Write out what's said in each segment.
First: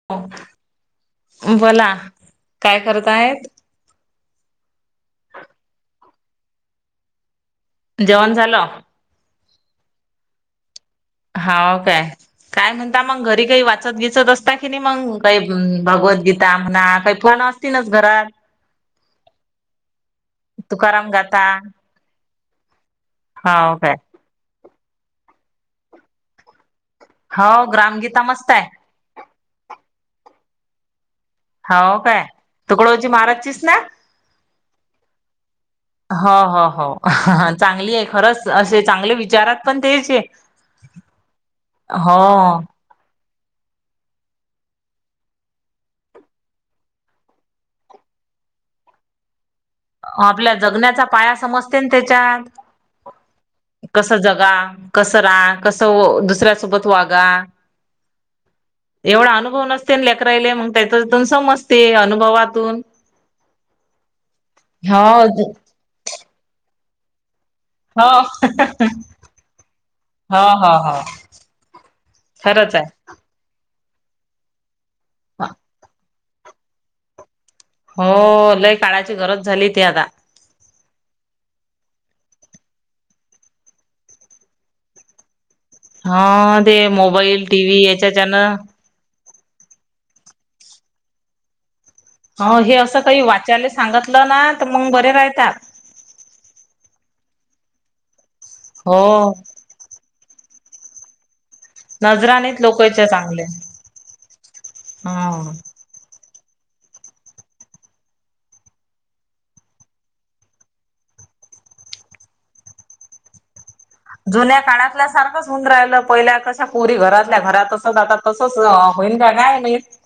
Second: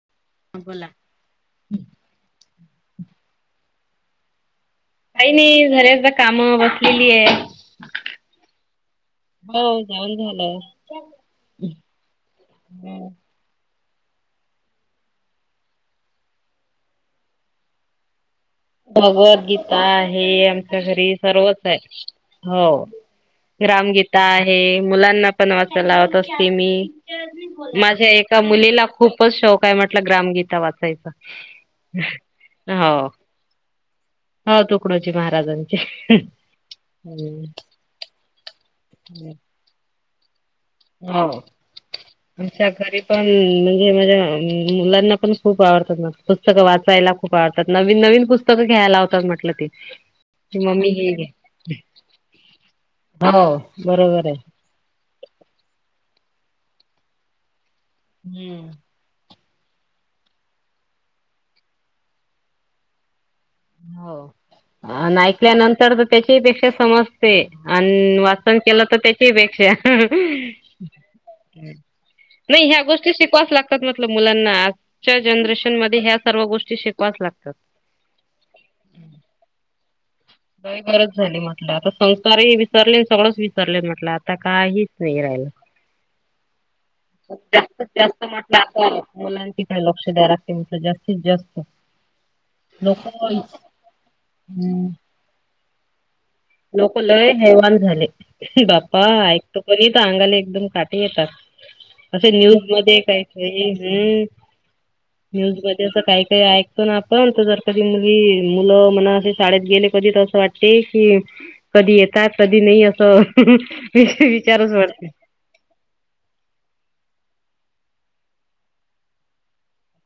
[inaudible] अ बोला! बोला काय करतायेत? काही नाही झाले एकदा काम बसलेली हे! जेवण झालं? हो जेवण झालं! हाव काय, काय म्हणता मंग घरी काही वा त दिसत असता कि नाही मंग काही भगवद्गीता आम्हाणा काही फोन असतीलच घरात. भगवद्गीता. हा ही आमच्या तुकाराम घरी गाथा सर्वच आहे हो हाव काय ग्रामगी. आहे. मुलांना पण वाचायला लावत असते मी. हाव माझ्या ग्रामगीता एका मस्त आहे. मुलीला खूपच शौक आहे म्हटलं, ग्रामगीता वाचायचा. हावो काय? हो तुकडोजी महाराजांचीव ना? हो तुकडोजी महाराजांची. हो हो हो चांगली आहे. खरच, असे चांगले विचार पटकन तेचे. वा वा. आमच्या गरीब पण, म्हणजे माझ्या मुलांना पण खूप आवडतात ना पुस्तकं वाचायला. खूप आवडतात. नवीन, नवीन पुस्तकं घ्यायला लावतात म्हटलं ते. आपल्या की मम्मी जगण्याचा हे घे. पाया समजते ना त्याच्यात. हो कसं बरोबर आहे. जगा कसं राहा, कसं व दुसऱ्यासोबत वागा. हम्म. एवढा अनुभव नसते लेकररायले. मग त्याच्यातून समजते अनुभवातून. हो. हो अन् ऐकल्यानंतर तर त्याच्याहि पेक्षा समज पे आन हो वाचन केलं तर त्याच्याही पेक्षा. हो हो हो नाही खरंच या आहे. गोष् ष्टी शिकवाच लागतात म्हटल मुलांना. आजच्या जनरेशन मध्ये ह्या सर्व गोष्टी शिकवाच लागतात. हो. लई काळाची गरज झाली ती आता. काही गरज झाली म्हटलं. आता संस्कारही विसरले, सगळंच विसरले म्हटलं आता काही वेळ आहे. हा ते अहो मोबाईल टी त्यांचं व्ही त्यांचं याच्याच्यानं म्हटलं आपण. मुलांची काय लक्ष द्यायला लागते म्हटलं जास्तीत जास्त. हाव हे असं लोक काही वाच्यायला हम्म सांगातलं ना, तर मग बरे रायतात. लोकं लय हैवान झाले. बाप्पा हो ऐकतो पण इथं अंगाला एकदम काटे येतात. असं नजराणीत न्यूज मध्ये लोकच्या काय चांगले तरी हम् हा. न्यूज म असं काही काही ऐकतो ना आपण, तर जर कधी मुली मुलं म्हणा ते शाळेत गेले, कधी तर असं वाटते की कधी येतात कधी नाही असं जुन्या विचारच काळातल्या वाटते. सारखंच. तून राहिल्या पहिल्या कशा पोरी घरातल्या घरात. तसं आता तसंच होईन का काय माहित?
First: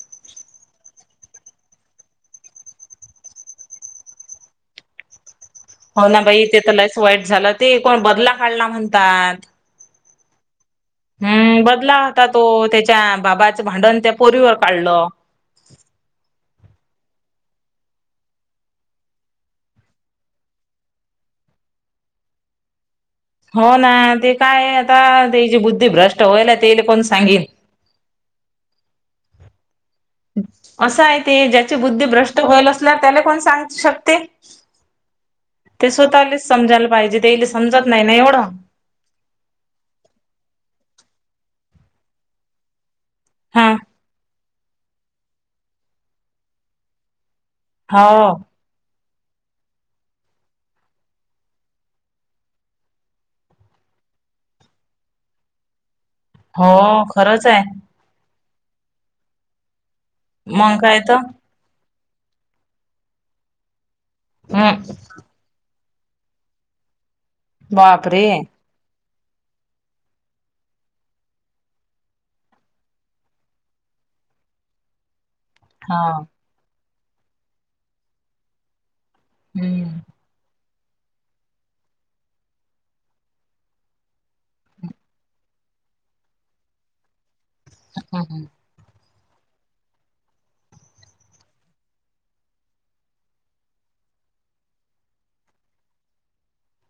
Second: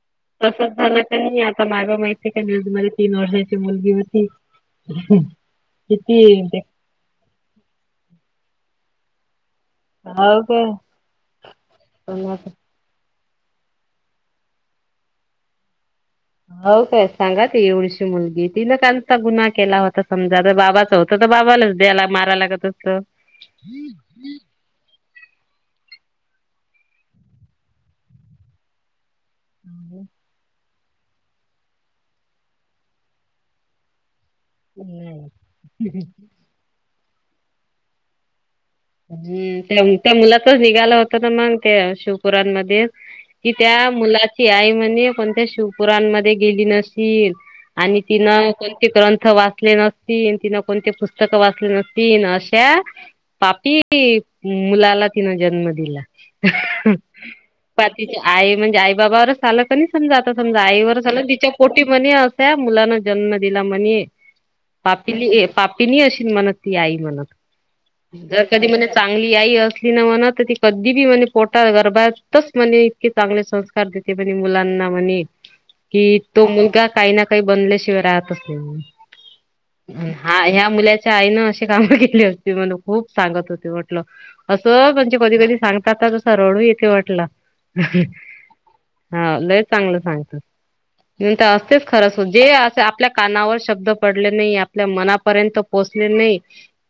तसच झालं तरी मी आता माग [unintelligible] माझी तीन वर्षाची मुलगी होती. [unintelligible] हो ना बाई, ते किती तर लईच वाईट झालं. ते कोण बदला काढला म्हणतात. [unintelligible] हम्म बदला होता तो. का त्याच्या बाबाचं भांडण त्या पोरीवर काढलं. हो काय सांगा की, एवढीशी मुलगी, तिन कनचा गुन्हा केला होता? समजा तर बाबाचा हो. तर तर बाबालाच, तेयाला मारायला लागत असतं. हो ना. ते काय आहे, आता तेचि बुद्धी भ्रष्ट व्हायल्या, तेले कोण सांगेल? [inaudible] असा आहे, ते ज्याची बुद्धी भ्रष्ट होईल असल्याव त्याले कोण सांगू शकते? ते स्वतःलेच समजायला पाहिजे. तेयले समजत नाही ना एवढं. जी. त्याम, त्याम मुलाचाच निघाला होत ना मग त्या शिवपुरांमध्ये. कि हा त्या मुलाची आई म्हणे कोणत्या शिवपुरानमध्ये गेली नसशील. आणि हो तिनं त्या ते ग्रंथ वाचले नसतीन. तिन कोणते पुस्तकं वाचले नसतीन अश्या पापीत मुलाला तिनं जन्म दिला. हो खरंच हाय. तिच्या आई म्हणजे आई बाबावरच आलं कणय समजा आता समजा मग काय आईवरच तर आलं तिच्या कोटी म्हणे अश्या मुलांना जन्म दिला म्हणे, हम्म पापीली ये पाप तिनी अशी म्हणत, ती आई म्हणत बापरे जर कधी म्हणे चांगली आई असली ना, म्हण तर ती कधी बी म्हणे पोटा गरबातच म्हणे इतके चांगले संस्कार देते म्हणजे मुलांना म्हणे हा की, तो मुलगा काही ना काही बनल्याशिवाय राहतच नाई. हम्म हा, ह्या मुलाच्या आईनं अशी काम केली असती. म्हणु खूप सांगत होते वाटलं. असं म्हणजे कधी कधी सांगता ता तसा रडू येते वाटला. हम्म. हा, लय चांगलं सांगतात म्हणून त असतेच खरंच, जे अस आपल्या कानावर शब्द पडले नाही. आपल्या मनापर्यंत पोचले नई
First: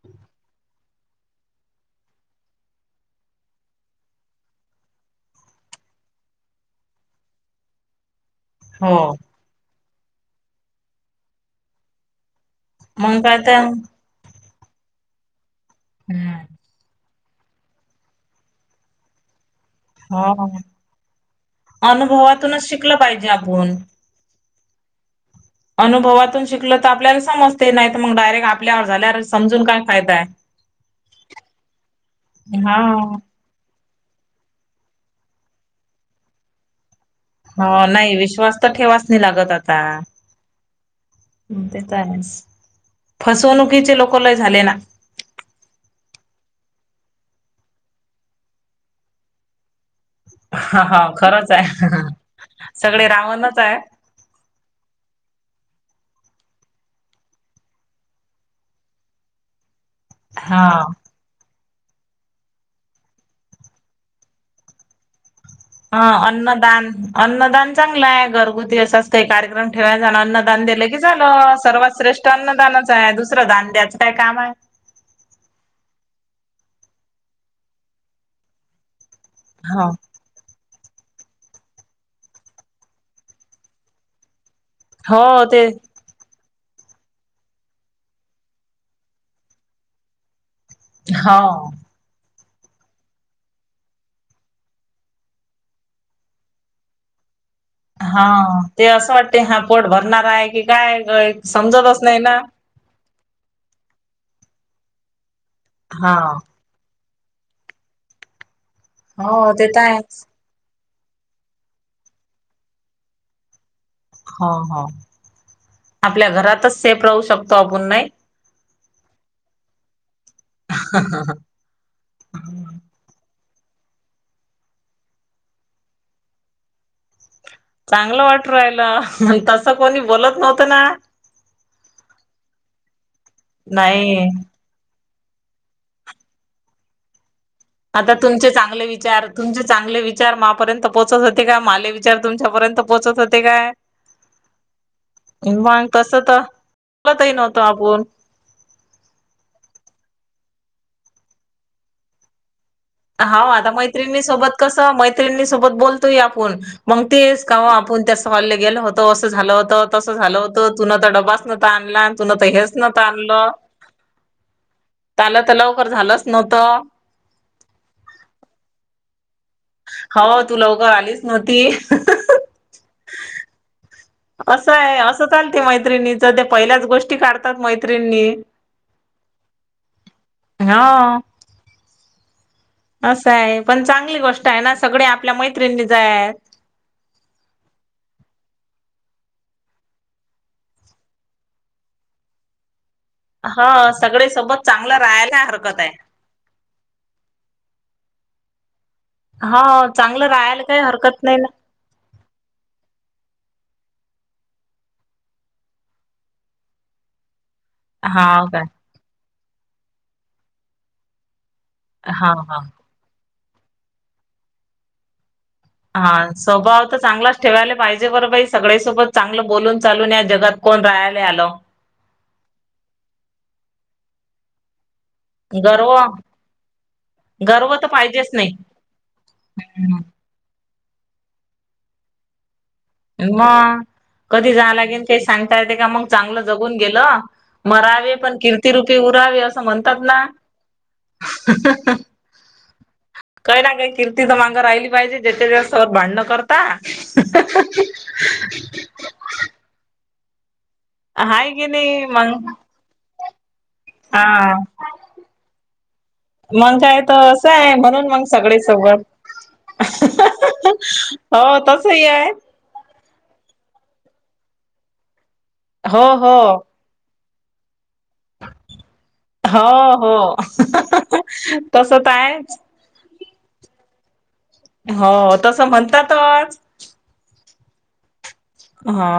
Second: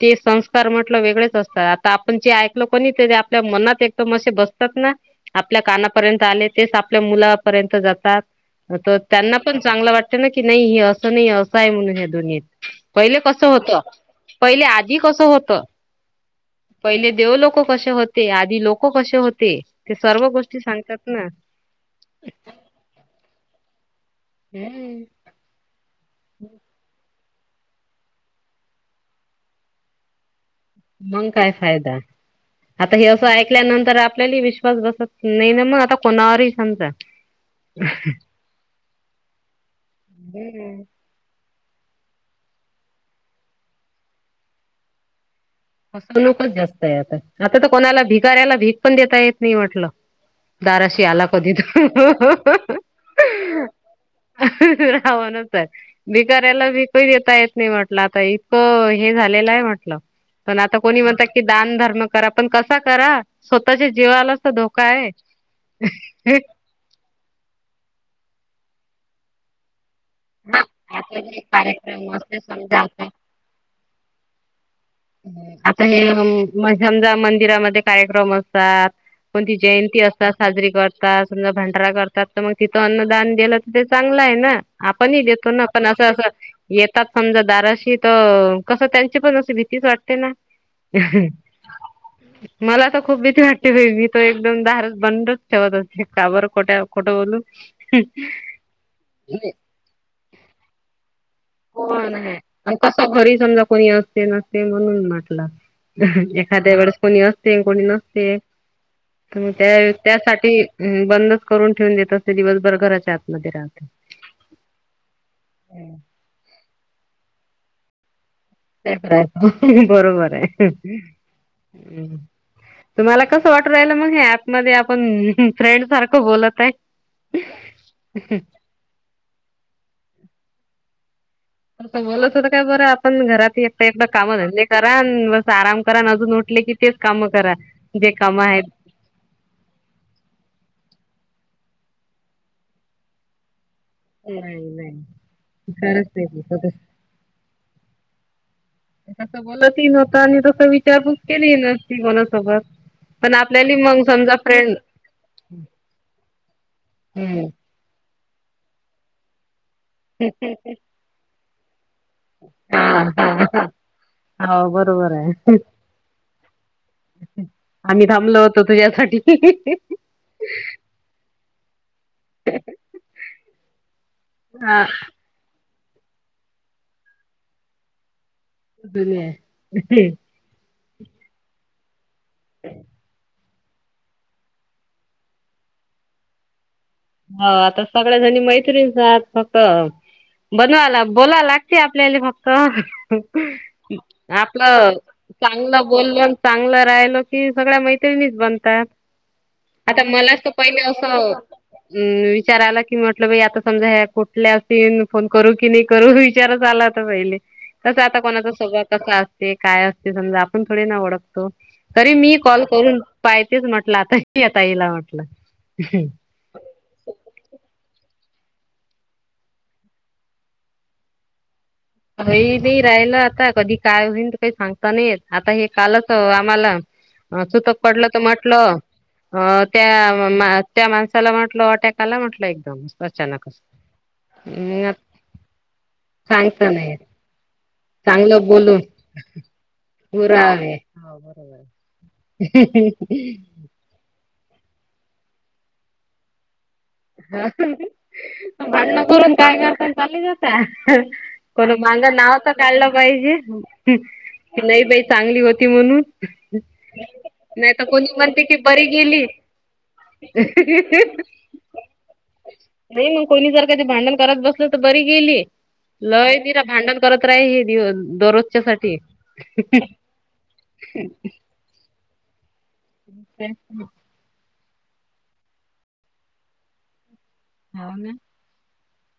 ते सं र म्हटलं वेगळेच असतात. आता आपण जे ऐकलो कणी, ते जे आपल्या मनात एकदम असे बसतात ना आपल्या कानापर्यंत आले. तेच आपल्या मुलापर्यंत जातात. त हो त्यांना पण चांगलं वाटत ना की, नाही हे असं नाही असं आहे. म्हणून ह्या दुनियेत. पहिले मग काय कसं तर होत. पहिले आधी कसं होत. हम्म पहिले देव लोक कशे होते. आधी लोक कशे होते. ते सर्व हो गोष्टी सांगतात ना अनुभवातूनच शिकलं. पाहिजे आपुन. हम्म अनुभवातून शिकलं त आपल्याला समजते. नाय त मंग डायरेक्ट आपल्यावर झाल्यावर समजून काय फायदा हाय. मंग काय फायदा, हा आता हे असं ऐकल्यानंतर आपल्याही विश विश्वास बसत नाय न म आता कोणावरही समजा हो. नाही विश्वास त ठेवाच नाही लागत आता हु ते त आहेस. फसवणुकीचे लोक लय झाले ना. फसवणूकच जास्त हाय आता, आता त कोणाला भिकाऱ्याला भीक पण देता येत नाय म्हटलं हा हा दाराशी आला खरंच कधी त आहे सगळे रावणच आहे रावणच हाय. भिकाऱ्याला भिकही देता येत नाय म्हटलं, आता इतकं हे झालेलं हाय म्हंटलं. पण हा आता कोणी म्हणता की, दान धर्म करा. पण कसा करा. स्वतःच्या जीवालाच तर धोका आहे. हा, अन्नदान, अन्नदान चांगलं हाय. घरगुती अस असतय कार्यक्रम ठेवाय जानान अन्नदान दिलं की झालं. सर्वात श्रेष्ठ अन्नदानच ये. दुसरं दान द्याचं काय काम आय. हूं, आता हे म समजा, मंदिरामध्ये कार्यक्रम असतात. कोणती हो जयंती अस चा साजरी करतात. समजा भंडारा करतात. त म तिथं अन्नदान दिलं तर ते चांगलं हाय ना. आपणही हो देतो ते ना, पण असं असं, येतात समजा दाराशी त कसं त्यांची पण अस भित भीतीच वाटते ना हो मला तर खूप भीती वाटते बाई, मी त एकदम दारच बंदच ठेवत असते. का बर खोट्या खोटं बोलू. हा ते असं वाटतय हा पोट भरणार हाय की काय समजतच नाही ना अनं कसं घरी समजा कोणी असते नसते म्हणून म्हटला हा. एखाद्या वेळेस कोणी असते. कोणी नसते. त मंग हो ते तर त्या आहेच. त्यासाठी हम्म, बंदच करून ठेवून देत असते. दिवसभर घराच्या आतमध्ये राहत- हा, हा आपल्या घरातच सेफ राहू शकतो आपण नाही. तर काय? बरोबर आहे. तुम्हाला कसं वाटून राहिल मग, हे ऍप मध्ये आपण फ्रेंड सारखं बोलत आहे. [inaudible] चांगलं वाटून राहिला, मंग तसं कोणी बोलत नव्हतं ना. असं बोलत होतो काय बरं, आपण घरात एकदा नाही. कामा धंदे करा, अन् बस आराम करा, अन् अजून उठले की, तेच कामं करा. जे आता कामं तुमचे आहेत. चांगले विचार तुमचे चांगले विचार मापर्यंत पोहोचत होते काय? माले विचार तुमच्यापर्यंत पोहोचत होते काय? नाही नाही [unintelligible] खरंच तस तर नाही [unintelligible] नव्हत आपण. तसं बोलतही नव्हत आणि तस विचार पण केली नव्हती कोणासोबत. पण हाव, आता आपल्याली मग मैत्रिणी समजा सोबत फ्रेंड कसं मैत्रिणी सोबत बोलतोय आपुण. मग तेच हम्म कवा आपण त्यास हॉलला गेल होत, असं झालं होतं. तसं झालं होतं, तुन तर डबाच नव्हता आणला, अन् तुन तर हेच हा नव्हतं आणलं. हा हो बरोबर आहे त्याला तर लवकर झालंच नव्हतं. आम्ही थांबलो होतो तुझ्यासाठी. हो, तू लवकर आलीच नव्हती. असं हा आहे, असं चालते मैत्रिणीच, त्या पहिल्याच गोष्टी काढतात मैत्रिणी. [unintelligible] हा. [inaudible] असं हाय, पण चांगली गोष्ट आहे ना, सगळे आपल्या मैत्रिणीच हायत. हो, आता सगळ्याजणी मैत्रिणच आहात फक्त. बनवायला बोला लागते आपल्याला फक्त. हो सगळे सोबत आपलं चांगलं राहायला हरकत चांगलं आहे. बोलल, चांगलं राहिलो कि, सगळ्या मैत्रिणीच बनता त. हो आता चांगलं मलाच तो राहायला काही पाहिले अस हरकत नाही ना अम्म, विचार आला कि, म्हटलं बाई आता समजा ह्या कुठल्या अस फोन करू की नाही करू विचारच आलात पहिले. कस आता हाव कोणाचा काय. स्वभाव कसा असते, काय असते, समजा आपण थोडी ना ओळखतो. तरी हा मी हा. कॉल करून पाहितीच म्हटलं आता या ताईला म्हटलं. हा स्वभाव तर चांगलाच ठेवायला पाहि [unintelligible] बरोबर सगळेसोबत चांगलं बोलून, चालून या जगात कोण राहायला आलो. हाई बाई, राहिलं आता कधी काय होईन ते काही सांगता नाहीे येत. आता हे गर्व कालच आम्हाला गर्व सुतक पडलं तर पाहिजेच नाही म्हटलं, अ हम्म. त्या- त्या माणसाला म्हटल अटॅकाला म्हटल एकदम. अचानकच. मग कधी जावं लागेल, काही सांगता येत का मग चांगलं सांगता जगून नाही येत. गेलं. मरावे पण चांगलं बोलून कीर्तिरूपी उरावे, असं म्हणतात ना. [unintelligible] तिथ तर माग राहिली पाहिजे जे [unintelligible] भांडण कर [unintelligible] भांडण करून काय करतात [unintelligible] हाय [unintelligible] की कोणी नाही माझ नाव तर मग काढलं पाहिजे. हा नाय बाई चांगली होती म्हणून, मग काय तर असं आहे नाहीतर कोणी म्हणून मग म्हणते की सगळे परी सोबत गेली. हो, तसही आहे. मग कोणी जर कधी भांडण करत बसलं तर परी गेली. हो हो लय तिरा भांडण करत राहील एक दिवस दररोजच्या साठी. हो हो तस ताय [unintelligible] हो तसं म्हणतातच हो ना हा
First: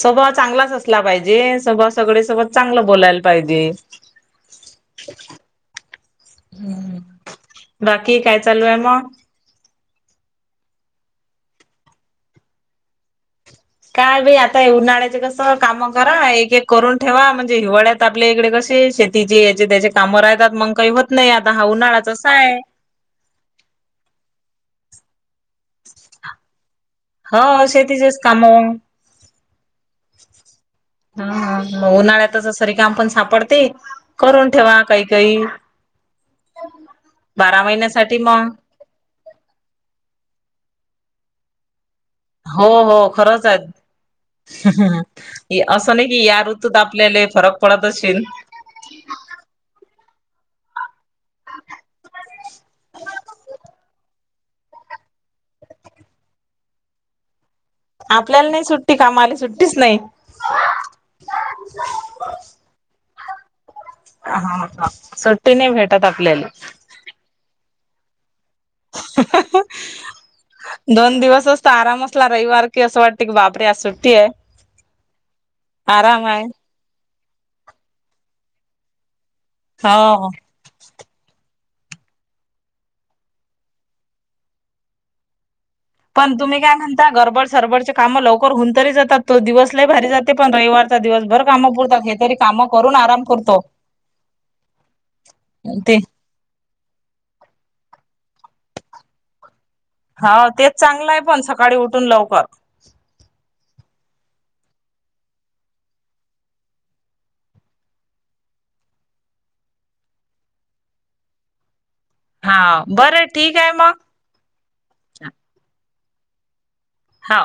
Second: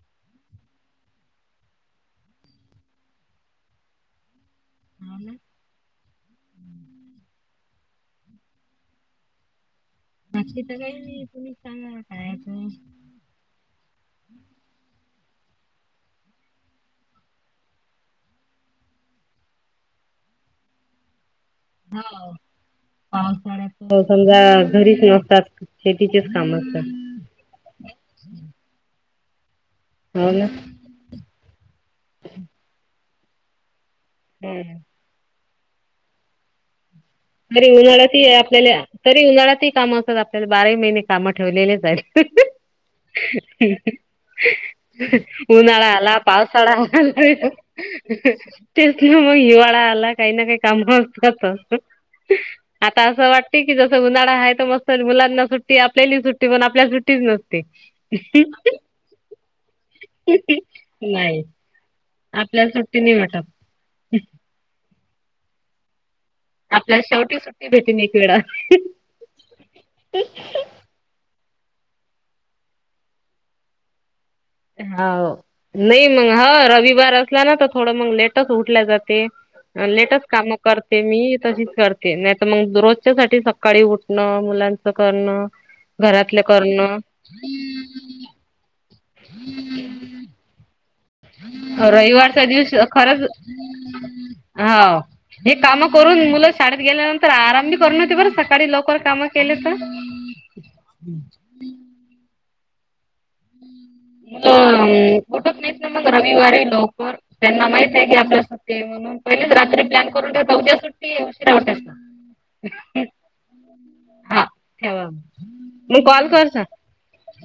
स्वभाव चांगलाच असला पाहिजे स्वभाव सगळे सोबत चांगलं बोलायला पाहिजे. [inaudible] हू बाकी काय चालू हाय म बाकीच काय नाही तुम्ही सांगा कायतर काय बाई आता हे उन्हाळ्याच कसं काम करा एक एक करून ठेवा म्हणजे हिवाळ्यात आता आपल्या इकडे कशि शेतीचे याची त्याची कामं राहतात मग काय होत नाही आता हा उन्हाळा असा हाय. पावसाळ्यात समजा घरीच नसतात. शेतीचेच काम असतात. हो शेतीचेच कामं हो ना हा हा म उन्हाळ्यातच अस रिकाम पण सापडते करून ठेवा काही काही बारा तरी महिन्यासाठी उन्हाळ्यातही मग. आपल्याला तरी उन्हाळ्यातही कामं असतात आपल्याला बाराही महिने कामं ठेवलेलेच हाइत. हो हो खरंच आहे [unintelligible] उन्हाळा असं नाही आला की या पावसाळा ऋतूत आपल्याला आला. फरक पडत असशील तेच ना म हिवाळा आला काही ना काही काम असतातच. आता असं वाटते की जसं उन्हाळा हाय तर मस्त मुलांना सुट्टी आपल्याली सुट्टी पण आपल्या सुट्टीच नसते. ती कामाले सुट्टीच नाई नाही आपल्याला सुट्टी नाही भेटत. हा का सुट्टी नाही भेटत आपल्याले. आपल्याला शेवटी सुट्टी भेटेन एक वेळा. दोन दिवसच तर आराम असला रविवार की असं वाटते की बापरे आज सुट्टी हाय. हाव नाही मग ह रविवार असला ना तर थोड मग लेटच उठल जाते. लेटच हो काम करते मी तशीच करते नाही तर मग रोजच्यासाठी सकाळी उठणं मुलांचं करणं पण घरातलं तुम्ही काय करणं म्हणता गरबड सरबडचे कामं लवकर होऊन तरी जातात. तो दिवस लय भारी जाते. पण रविवार तर दिवसभर काम पुरतात हे तरी रविवारच्या काम दिवशी करून आराम खरंच करतो. हाव हे काम ते करून मुलं शाळेत गेल्यानंतर आराम बी कर न ते बरं का सकाळी लवकर काम केलेत. हा तेच चांगलं हाय पण सकाळी उठून लवकर [inaudible] मुलं उठत नाहीत ना मग रविवारी लवकर त्यांना माहित आहे की आपल्यासाठी सुट्टी हाय म्हणून मग पहिलेच रात्री प्लॅन करून ठेवतात उद्या सुट्टीये उशीरा उठायचं. हाव बरं ठीक आहे म हा ठेवा मी कॉल करता हा